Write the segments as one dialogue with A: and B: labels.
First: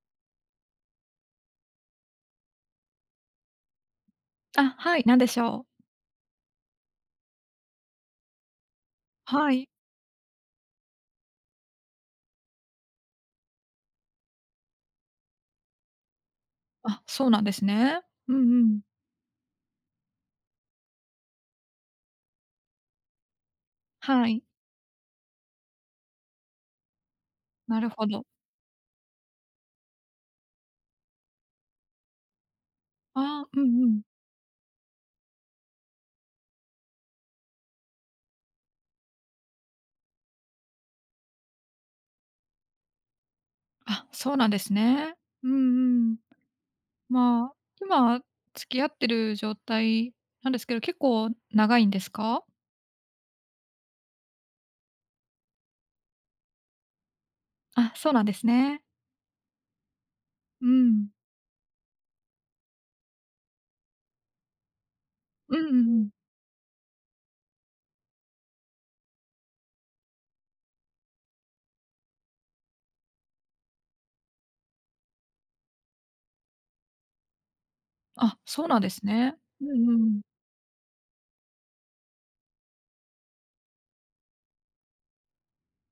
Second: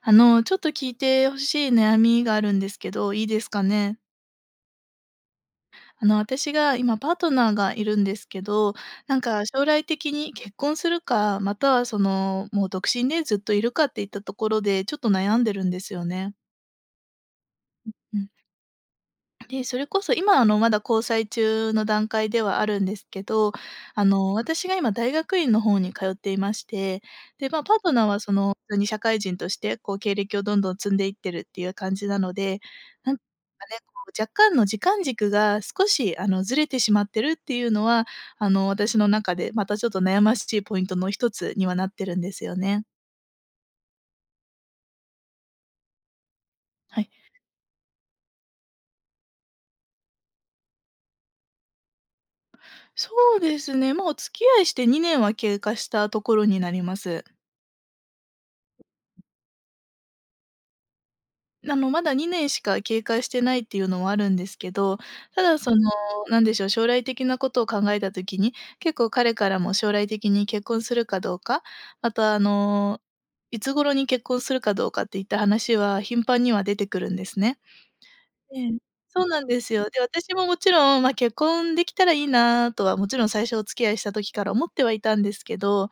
A: ちょっと聞いてほしい悩みがあるんですけど、いいですかね？
B: あ、はい、何でしょう。
A: 私が今パートナーがいるんですけど、なんか
B: は
A: 将
B: い。
A: 来的に結婚するか、またはもう独身でずっといるかっていったところで、ちょっと悩んでるんですよね。
B: あ、そうなんですね。
A: うん。
B: うんうん。
A: で、それこそ今、まだ交際中の段階ではあるんですけど、
B: はい。
A: 私が今大学院の方に通っていまして、で、まあ、パー
B: なる
A: トナ
B: ほ
A: ーは
B: ど。
A: 普通に社会人として、こう経歴をどんどん積んでいってるっていう感じなので、なん
B: あ
A: か
B: あ、う
A: ね、
B: んう
A: こ
B: ん。
A: う若干の時間軸が少し、ずれてしまってるっていうのは、私の中でまたちょっと悩ましいポイントの一つにはなってるんですよね。
B: あ、そうなんですね。うんうん。
A: はい。
B: まあ、今付き合ってる状態なんですけど、結構長いんですか？
A: そうですね、まあ、お付き合いして2年は経過したところになります。
B: あ、そうなんですね。うん。
A: あの、まだ2年しか経過してないっていうのもあるんですけど、た
B: うん
A: だ
B: う
A: そ
B: んう
A: の、
B: ん。
A: なんでしょう、将来的なことを考えた時に、結構彼からも将来的に結婚するかどうか、またあの、いつ頃に結婚するかどうかっていった話は頻繁には出てくるんですね。
B: あ、
A: え
B: そう
A: え。
B: なんです
A: そう
B: ね。
A: なんで
B: う
A: す
B: ん
A: よ。
B: う
A: で、
B: ん。
A: 私ももちろん、ま、結婚できたらいいなとは、もちろん最初お付き合いした時から思ってはいたんですけど、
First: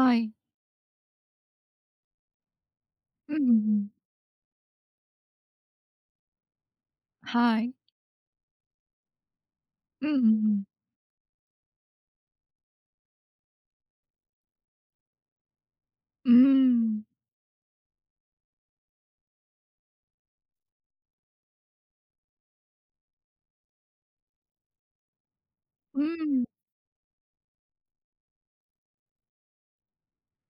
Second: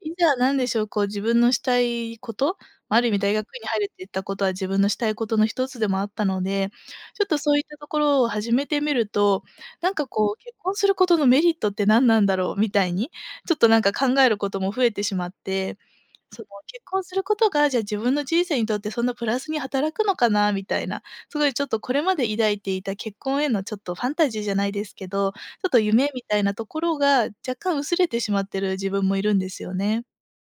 A: い
B: い。
A: ざなんでしょう、こう自分のしたいこと、まある意味
B: う
A: 大
B: んう
A: 学
B: んう
A: 院に入る
B: ん。
A: って言ったことは自分のしたいことの一つでもあったので、ちょっとそう
B: は
A: いっ
B: い。
A: たところを始めてみると、なん
B: う
A: か
B: んうんう
A: こう結
B: ん。
A: 婚することのメリットって何なんだろうみたいに、ちょっとなんか考えることも増えてしまって、
B: うー
A: その結
B: ん。
A: 婚することが、じゃあ自分の人生にとってそんなプラスに働くのかなみたいな、すごいちょっとこれまで抱いていた結婚へのちょっとファンタジーじゃないですけど、ちょっと
B: うー
A: 夢みたい
B: ん。
A: なところが若干薄れてしまってる自分もいるんですよね。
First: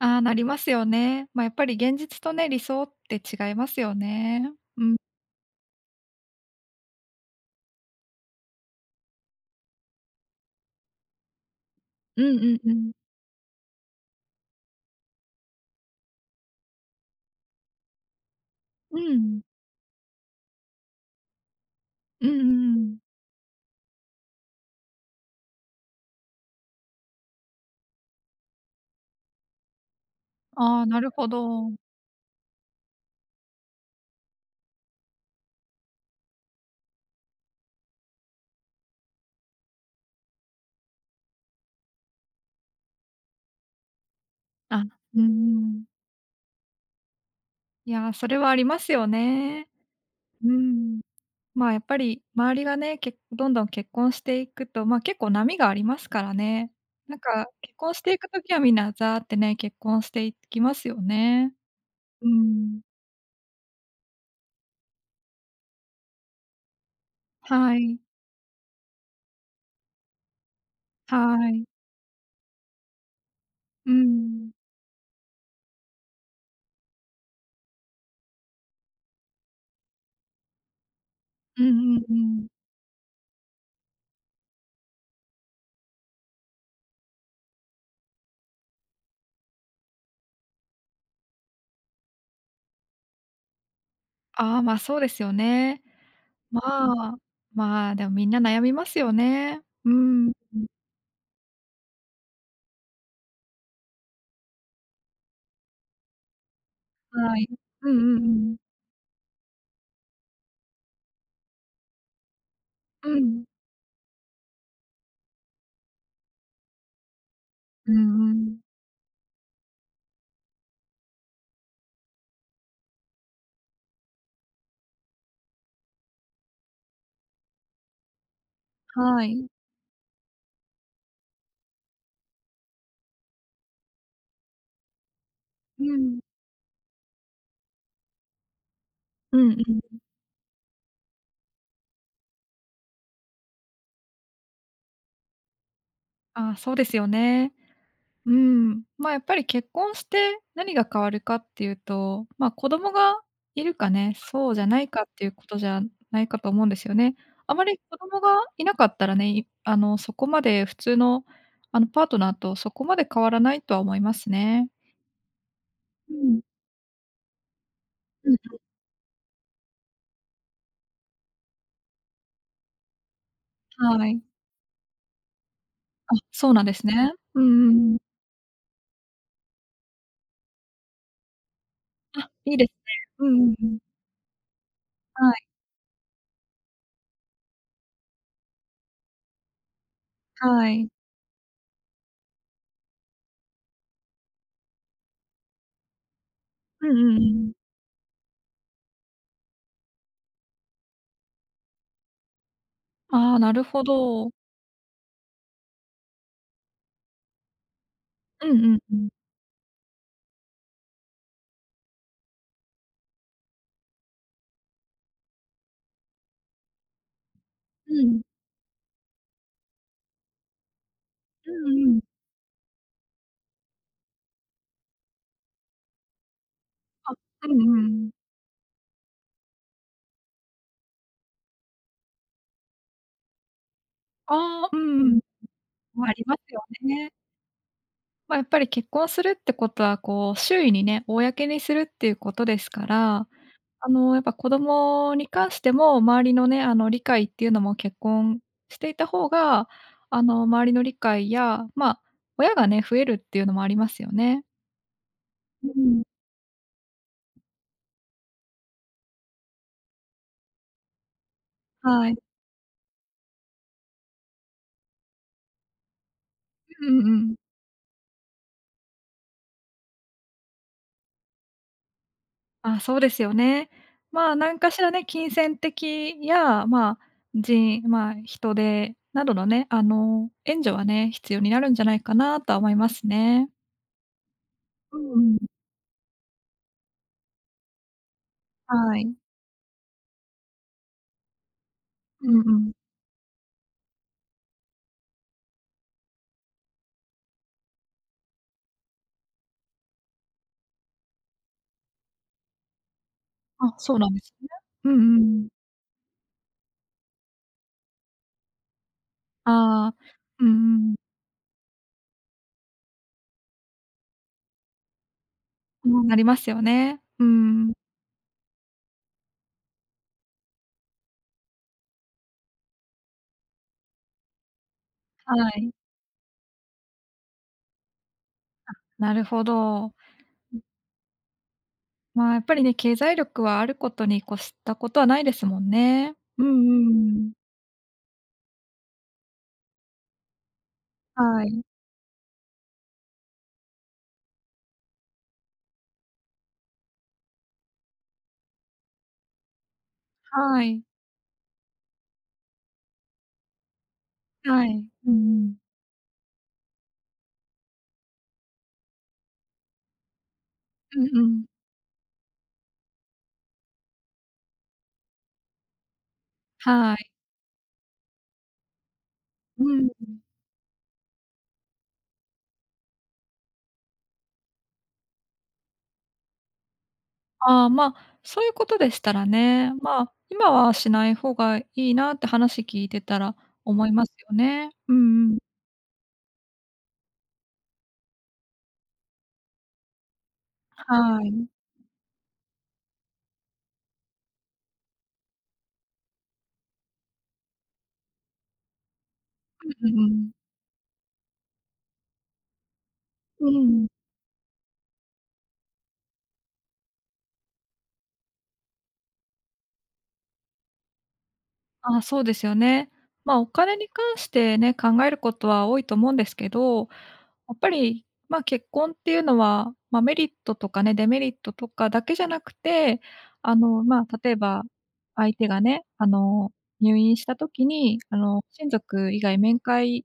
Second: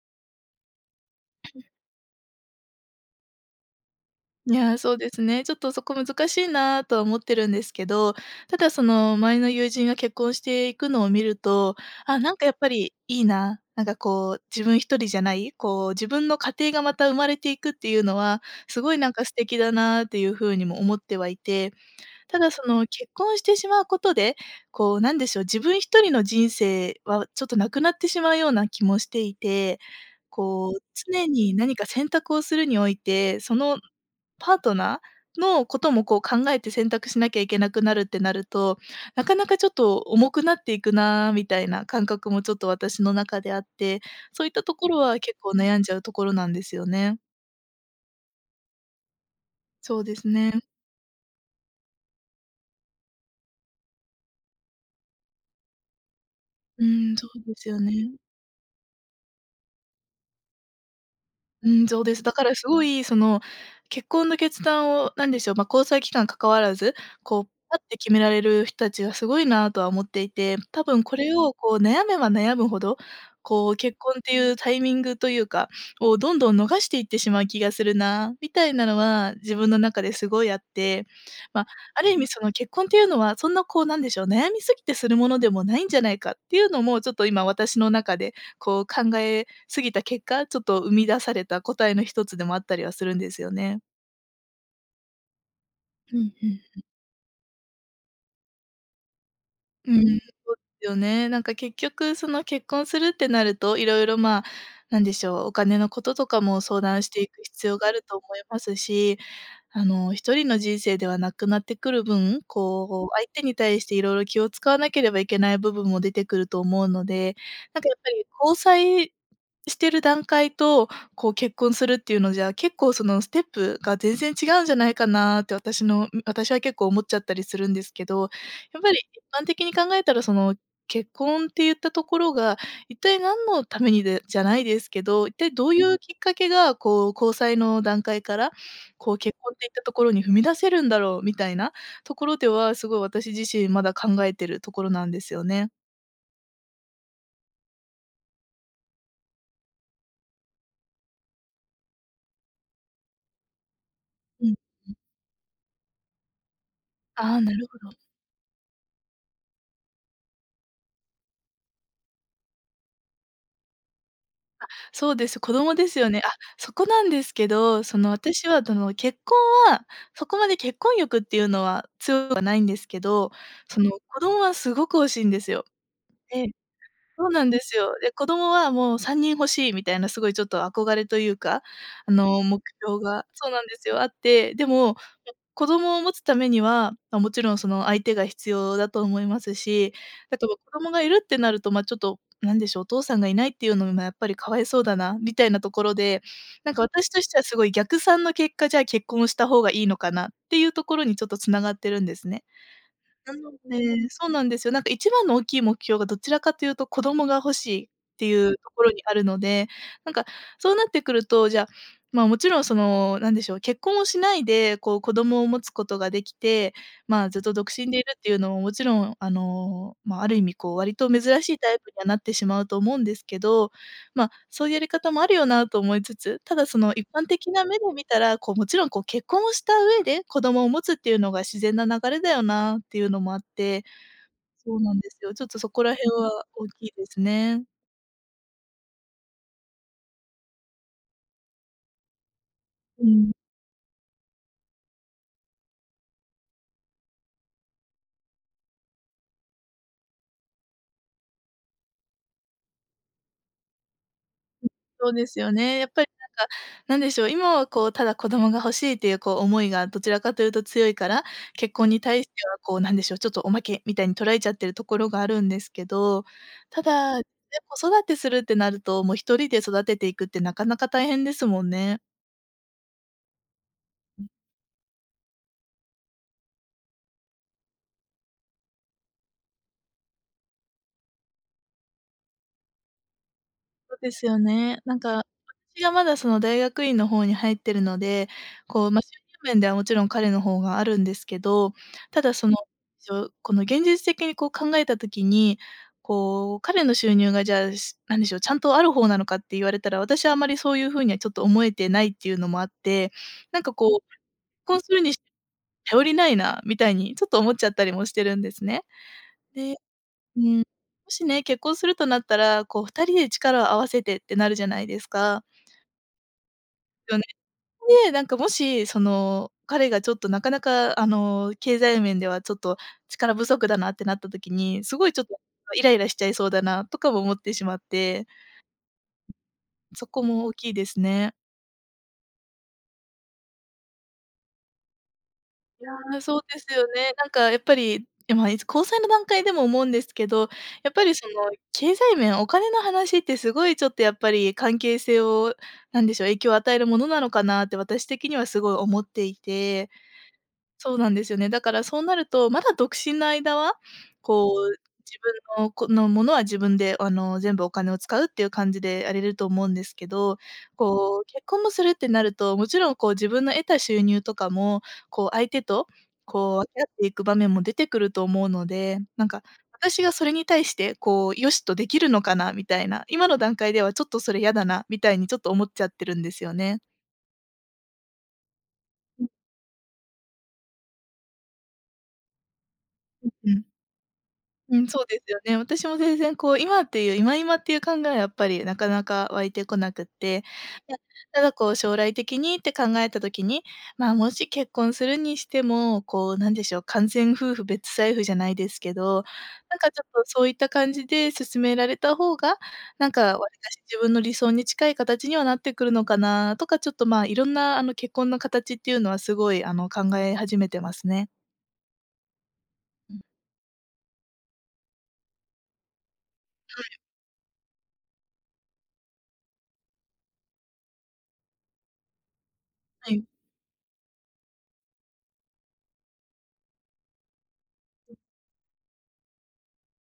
B: ああ、なりますよね。まあ、やっぱり現実とね、理想って違いますよね。
A: いやー、
B: う
A: そ
B: ん。
A: うですね。ちょっとそこ難しいなとは思ってるんですけど、ただその前の友人が結婚していくのを見ると、あ、
B: う
A: なん
B: んう
A: かやっぱ
B: んうん。
A: りいいな、なんかこう自分一人じゃない、こう自分の家庭がまた生まれていくっていうのは、すご
B: う
A: いなんか素
B: ん。
A: 敵だなっていう風にも思ってはいて、
B: うん
A: た
B: うん
A: だそ
B: う
A: の
B: ん。
A: 結婚してしまうことで、こうなんでしょう、自分一人の人生はちょっとなくなってしまうような気もしていて、こ
B: あ
A: う
B: あ、なるほ
A: 常に
B: ど。
A: 何か選択をするにおいて、そのパートナーのこともこう考えて選択しなきゃいけなくなるってなると、なかなかちょっと重くなっていくなみたいな感覚もちょっと私の中であって、そういったと
B: あ、
A: ころは
B: うんう
A: 結構悩ん
B: ん。
A: じゃうところなんですよね。
B: いや、それはありますよね。
A: そうです
B: う
A: ね。
B: ん。やっぱり周りがね、けどんどん結婚していくと、まあ、結構波がありますからね。
A: う
B: な
A: ん、
B: ん
A: そう
B: か
A: です
B: 結
A: よね。
B: 婚していくときはみんなザーってね、結婚していきますよね。
A: うん、そうです。
B: う
A: だからす
B: ん。
A: ごい、その、結婚の決断を、なんでしょう、まあ、交際期間関わらず、こう、
B: は
A: パッて
B: い。
A: 決められる人たちがすごいなとは思っていて、多分
B: は
A: これを、
B: い。
A: こう、悩めば悩むほど、こう、
B: う
A: 結婚って
B: ん。
A: いうタイミングというか、をどんどん逃していってしまう気がするな、みたいなのは自分の中ですごいあって、
B: う
A: まあ、
B: んう
A: あ
B: ん
A: る
B: う
A: 意味そ
B: ん。
A: の結婚っていうのは、そんなこう、なんでしょう、悩みすぎてするものでもないんじゃないかっていうのも、ちょっと今私の中で、こう、考え過ぎた結果、ちょっと生み出された答えの一つでもあったりはするんですよね。
B: ああ、ま、そうですよね。
A: うんう
B: ま
A: ん。
B: あ、まあ、でもみんな悩みますよね。う
A: うん、
B: ん。
A: そうですよね。なんか結局その結婚するってなると、いろいろ、まあ、なんでしょう、お金のこととかも相談していく
B: はい。
A: 必要が
B: う
A: あ
B: ん
A: ると
B: うん
A: 思い
B: うん。
A: ますし、あの、一人の人生ではなくなってくる分、こ
B: う
A: う、相手
B: ん。
A: に対していろいろ気を使わなければいけない部分も出てくると思うので、なんか
B: う
A: や
B: ん
A: っぱり
B: う
A: 交
B: ん。
A: 際してる段階と、こう結婚するっていうのじゃ、結構そのステップが全然違うんじゃないかなって私は結構思っちゃったりするんですけど、やっぱり一
B: はい。
A: 般的に考えたらその結婚って言ったところが、一体何のためにでじゃないですけど、一体どうい
B: う
A: うきっ
B: ん。
A: かけがこう交際の段階から、こう結
B: うん
A: 婚
B: う
A: っていったと
B: ん。
A: ころに踏み出せるんだろうみたいなところでは、すごい私自身まだ考えてるところなんですよね。
B: ああ、そうですよね。うん。ま、やっぱり結婚して何が変わるかっていうと、ま、子供がいるかね、
A: う
B: そ
A: ん。
B: うじゃないかっていうことじゃないかと思うんですよね。
A: ああ、な
B: あま
A: るほ
B: り
A: ど。
B: 子供がいなかったらね、いあの、そこまで普通の、パートナーとそこまで変わらないとは思いますね。
A: そうです、子供ですよ
B: う
A: ね。あ、
B: ん。
A: そこなんですけど、その、
B: うん、
A: 私は、その、結婚は、そこまで結婚欲っていうのは強くはないんですけど、その、
B: は
A: 子
B: い。
A: 供はすごく欲しいんですよ。
B: あ、
A: で、
B: そうなんですね。
A: そう
B: うん
A: なんで
B: う
A: す
B: んう
A: よ。
B: ん。
A: で、子供はもう3人欲しいみたいなすごいちょっと憧れというか、あ
B: あ、
A: の、
B: いい
A: 目
B: です
A: 標が
B: ね。うんう
A: そう
B: ん
A: なん
B: う
A: で
B: ん。
A: すよ、あって、でも、も、
B: はい
A: 子供を持つためには、ま、もちろんその相手が必要だと思いますし、あとは
B: は
A: 子
B: い。
A: 供がいるってなると、ま、ちょっと、なんでしょう、お父さんがいないっていうのもやっぱりかわいそうだなみたいなところで、なんか
B: うんう
A: 私
B: んう
A: としては
B: ん。
A: すごい逆算の結果、じゃあ結婚した方がいいのかなっていうところにちょっと繋がってるんですね。な
B: ああ、な
A: の
B: るほ
A: で、そ
B: ど。
A: うなんですよ。なんか一番の大きい目標がどちらかというと子供が欲しいって
B: う
A: い
B: ん
A: うと
B: うん
A: ころ
B: う
A: に
B: ん。
A: あるので、なんかそうなってくると、じゃあ、まあ、もちろんその、なんでしょう、結婚をしないでこう子供を持つことができて、まあ、ずっと独身
B: う
A: でいる
B: ん。
A: っていうのももちろんあの、まあ、ある意味こう割と珍
B: う
A: しいタイ
B: ん
A: プ
B: う
A: には
B: ん。
A: なってしまうと思うんですけど、まあ、そういうやり方もあるよなと思いつつ、ただその一
B: あ、
A: 般
B: う
A: 的な
B: ん
A: 目
B: う
A: で見
B: ん。
A: たら、こうもちろんこう結婚をした上で、子供を持つっていうのが自然な流れだよなっていうのもあって、
B: ああ、
A: そ
B: う
A: うなん
B: んう
A: です
B: ん。
A: よ。ちょっとそこら
B: ま、
A: 辺
B: ありま
A: は
B: すよ
A: 大きいで
B: ね。
A: すね。
B: ま、やっぱり結婚するってことは、こう、周囲にね、公にするっていうことですか
A: う
B: ら
A: ん。
B: やっぱ子供に関しても、周りのね、理解っていうのも結婚していた方が、周りの理解や、まあ、親がね、増えるっていうのもありますよね。
A: そうですよ
B: う
A: ね。やっぱ
B: ん。
A: りなんか、なんでしょう、今はこう、ただ子供が欲しいっていうこう、思いがどちらかというと強いから、結婚に
B: はい。
A: 対してはこう、なんでしょう、ちょっとおまけみたいに捉えちゃってるところがあるんですけど、た
B: うんう
A: だ、ね、
B: ん
A: 子育てするってなると、もう1人で育てていくってなかなか大変ですもんね。
B: あ、そうですよね。まあ、何かしらね、金銭的や、まあ、人手などのね、援助はね、必要になるんじゃないかなとは思いますね。
A: そうですよね。な
B: う
A: ん
B: んう
A: か、
B: ん。
A: 私がまだその大学院の方に入ってるので、こう、
B: は
A: ま、収
B: い。
A: 入面ではもちろん彼の方があるんですけど、た
B: う
A: だ
B: ん
A: その、
B: うん。
A: この現実的にこう考えた時に、こう、彼の収入がじゃあ、なんでしょう、ちゃんとある方なのかって言われたら、私はあまりそういう風にはちょっと思えてないっていうのもあって、なんか
B: あ、
A: こ
B: そう
A: う、
B: なんで
A: 結
B: すね。
A: 婚
B: う
A: するに
B: んう
A: し
B: ん。
A: 頼りないなみたいにちょっと思っちゃったりもしてるんですね。で、
B: ああ、
A: う
B: う
A: ん、も
B: んうん。
A: しね、結婚するとなったら、こう2人で力を合わせてってなるじゃないですか。
B: うん、なりますよね。
A: よね。
B: うん。
A: で、なんかもし、その、彼がちょっとなかなか、あの、経済面ではちょっと力不足だなってなった時に、すごいちょっと
B: はい。
A: イライラしちゃいそうだなとかも思ってしまって、
B: なるほど。
A: そこも大きいですね。
B: まあ、やっぱりね、経済力はあることに越したことはないですもん
A: い
B: ね。
A: や、そう
B: うん
A: ですよね。な
B: う
A: ん
B: ん。
A: かやっぱり、まあ、いつ交際の段階でも思うんですけど、やっぱりそ
B: は
A: の
B: い。
A: 経済面、お金の話ってすごいちょっとやっぱり関係性を、なんでしょう、影響を与えるものなのかなって私的にはすごい思っていて。
B: はい。
A: そうなんですよね。だからそうなると、まだ独身の間は、こ
B: は
A: う、
B: い。うんう
A: 自
B: ん。
A: 分のこのものは自分で、あの、全部お金を使うっていう感じでやれると思うんですけど、
B: うん
A: こう、
B: う
A: 結
B: ん。
A: 婚もするってなると、もちろんこう自分の得た収入とかも、こう相手と、こう分け合っ
B: は
A: て
B: い。
A: いく場面も出てくると思うので、なんか
B: うん。
A: 私がそれに対して、こう、よしとできるのかなみたいな、今の段階ではちょっとそれ嫌だなみたいにちょっと思っちゃってるんですよね。
B: ああ、まあ、そういうことでした
A: う
B: ら
A: ん
B: ね、まあ、今はしない方がいいなって話聞いてた
A: うん
B: ら
A: うん。
B: 思いますよね。
A: うん、
B: う
A: そうです
B: んうん。
A: よね。私も全然こう、今っていう今っていう考えはやっぱりなかなか湧いてこなくって、ま、
B: はい。
A: た
B: う
A: だこう将来的にって考えた時に、まあ、もし結婚するにしても、こうなんでしょう、完全夫婦別財布じゃないですけど、
B: ん
A: なんか
B: う
A: ちょっと
B: ん。
A: そういった感じで進められた方が、なんかわ
B: う
A: りかし
B: ん。
A: 自分の理想に近い形にはなってくるのかなとか、ちょっとまあ、いろんなあの結婚の形っていうのはすごいあの考え始めてますね。
B: あ、そうですよね。
A: うん、
B: まあ、お金に関してね、考えることは多いと思うんですけど、やっぱり、まあ、結婚っていうのは、まあ、メリットとかね、デメリットとかだけじゃなくて、
A: はい。
B: まあ、例えば、相手がね、入院した時に、親族以外面会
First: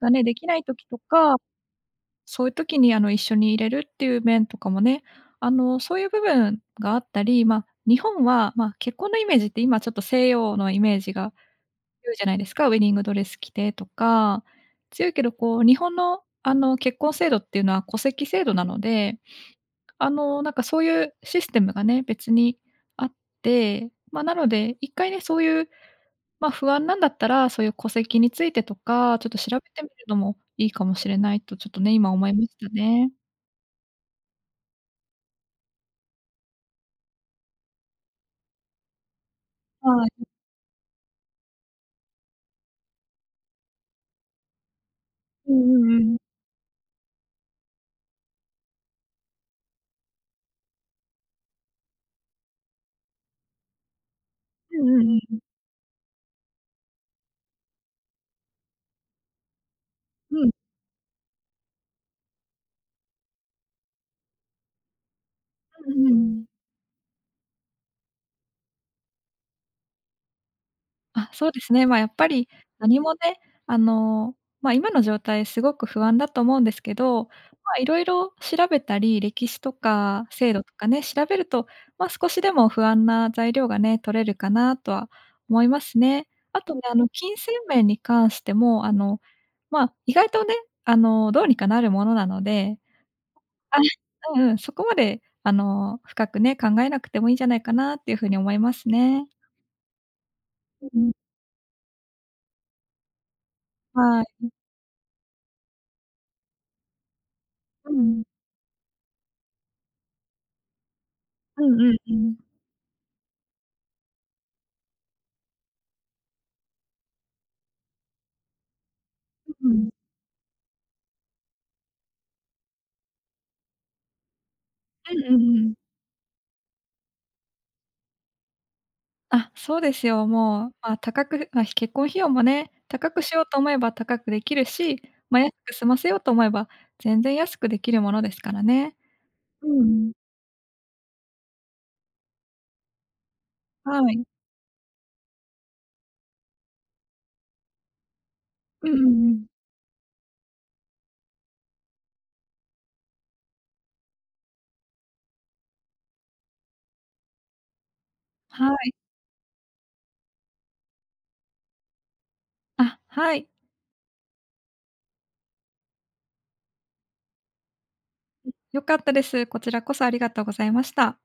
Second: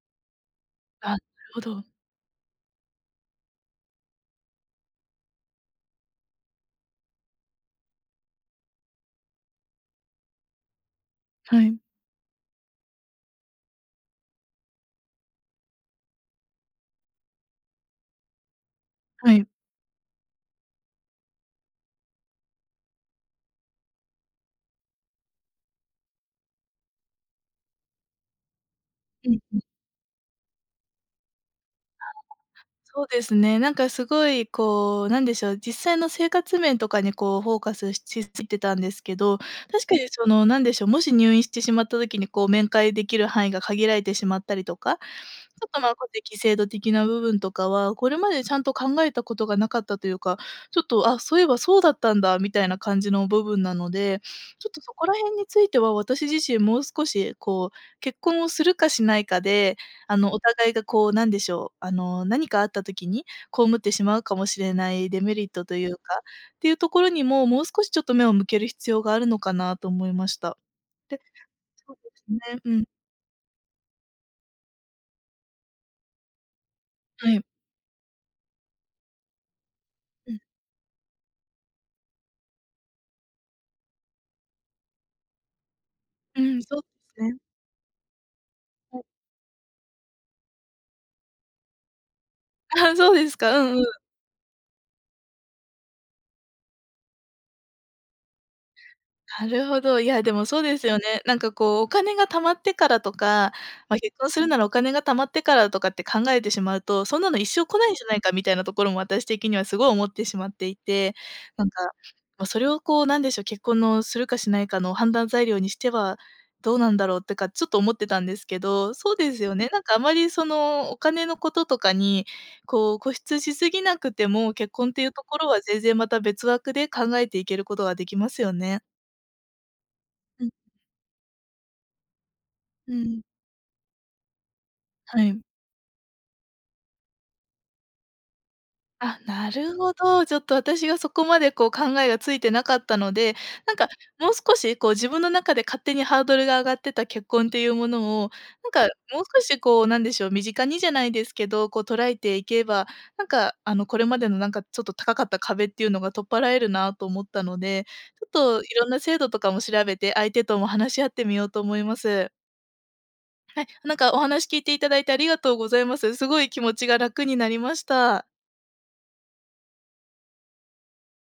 B: がね、できない時と
A: あ、なる
B: か、
A: ほど。
B: そういう時に、一緒にいれるっていう面とかもね、そういう部分があったり、まあ、日本は、まあ、結婚のイメージって今ちょっと西洋のイメージが
A: はい。
B: 言うじゃないですか、ウェディングドレス着てとか。強いけど、こう、日本の、結婚制度っていうのは戸籍制度なので、
A: はい。
B: なんか、そういうシステムがね、別にあって、ま、なので、一回ね、そういう、ま、不安なんだったら、そういう戸籍についてとか、ちょっ
A: う
B: と調
A: ん、
B: べてみるのもいいかもしれないと、ちょっとね、今思いました
A: そう
B: ね。
A: ですね。なんかすごいこう、なんでしょう、実際の生活面とかにこうフォーカスしすぎてたんですけど、確か
B: は
A: に
B: い。
A: その、なんでしょう、もし入院してしまった時にこう面会できる範囲が限られてしまったりとか、ち
B: う
A: ょっ
B: んう
A: と、ま
B: ん
A: あ、
B: う
A: こう、
B: ん。
A: 適制度的な部分とかは、これまでちゃんと考えたことがなかったというか、ちょっと、あ、そういえばそうだったんだみたいな感じの部分なので、ちょっと
B: う
A: そ
B: ん
A: こら
B: う
A: 辺
B: ん
A: については私自身もう少し、こう、結婚をするかしないかで、あの、
B: う
A: お
B: ん。うん、
A: 互いが、こう、なんでしょう、あの、何かあった時に被ってしまうかもしれないデメリットとい
B: う
A: うか、
B: んうん。
A: っていうところにも、もう少しちょっと目を向ける必要があるのかなと思いました。で、
B: あ、そうですね。
A: そ
B: ま
A: う
B: あ、や
A: で
B: っ
A: す
B: ぱり
A: ね、うん、
B: 何もね、あの、まあ、今の状態すごく不安だと思うんですけど、ま
A: はい。
B: あ、いろいろ調べたり、歴史とか
A: うん、
B: 制度とかね、調べると、まあ、少しでも不安な材料がね、取れるかなとは思いますね。
A: う
B: あ
A: ん、
B: と
A: そ
B: ね、
A: うです
B: 金
A: ね。
B: 銭面に関しても、まあ、意外とね、どうにかなるものなので、
A: あ、そうですか。う
B: あ、
A: ん、
B: うんうん、そこまで、深くね、考えなくてもいいんじゃないかなっていうふうに思いますね。
A: なるほど。いや、でもそうです
B: う
A: よ
B: ん、
A: ね。なんかこう、お金が貯まってからとか、まあ、結
B: は
A: 婚す
B: い。
A: るならお金が貯まってからとかって考えてしまうと、そんなの一生来な
B: う
A: いんじゃない
B: ん。
A: かみたいなところも私的にはすごい思ってしまっていて、
B: う
A: なん
B: ん
A: か、
B: うんうん。
A: まあ、それをこう、なんでしょう、結婚のするかしないかの判断材料にしてはどうなんだろうってか、ちょっと思ってたんですけど、そうですよ
B: う
A: ね。なん
B: ん。
A: かあまりその、お金のこととかに、こう固執しすぎなくても、結婚ってい
B: う
A: う
B: ん
A: と
B: う
A: こ
B: ん
A: ろ
B: う
A: は
B: ん。
A: 全然また別枠で考えていけることができますよね。
B: あ、そうですよ。もう、まあ、結婚費用もね、
A: う
B: 高く
A: ん、
B: しようと思えば高くできるし、
A: は
B: まあ、
A: い。
B: 安く済ませようと思えば、全然安くできるものですからね。
A: あ、なる
B: う
A: ほ
B: ん。
A: ど。ちょっと私がそこまでこう考えがついてなかったので、なんか
B: はい。
A: もう少しこう自分の中で勝手にハードルが上がってた結婚っていうものを、なん
B: うん
A: か
B: う
A: もう
B: んう
A: 少
B: ん。
A: しこうなんでしょう、身近にじゃないですけど、こう捉えていけば、なんかあのこれまでのなんかちょっと高かった壁っていうのが取っ払えるなと思ったので、ちょっとい
B: は
A: ろん
B: い。
A: な制度とかも調べて、相手とも話し合ってみようと思います。
B: あ、はい。
A: はい、なんかお話聞いていただいてありがとうございます。すごい気持ちが楽になりました。
B: 良かったです。こちらこそありがとうございました。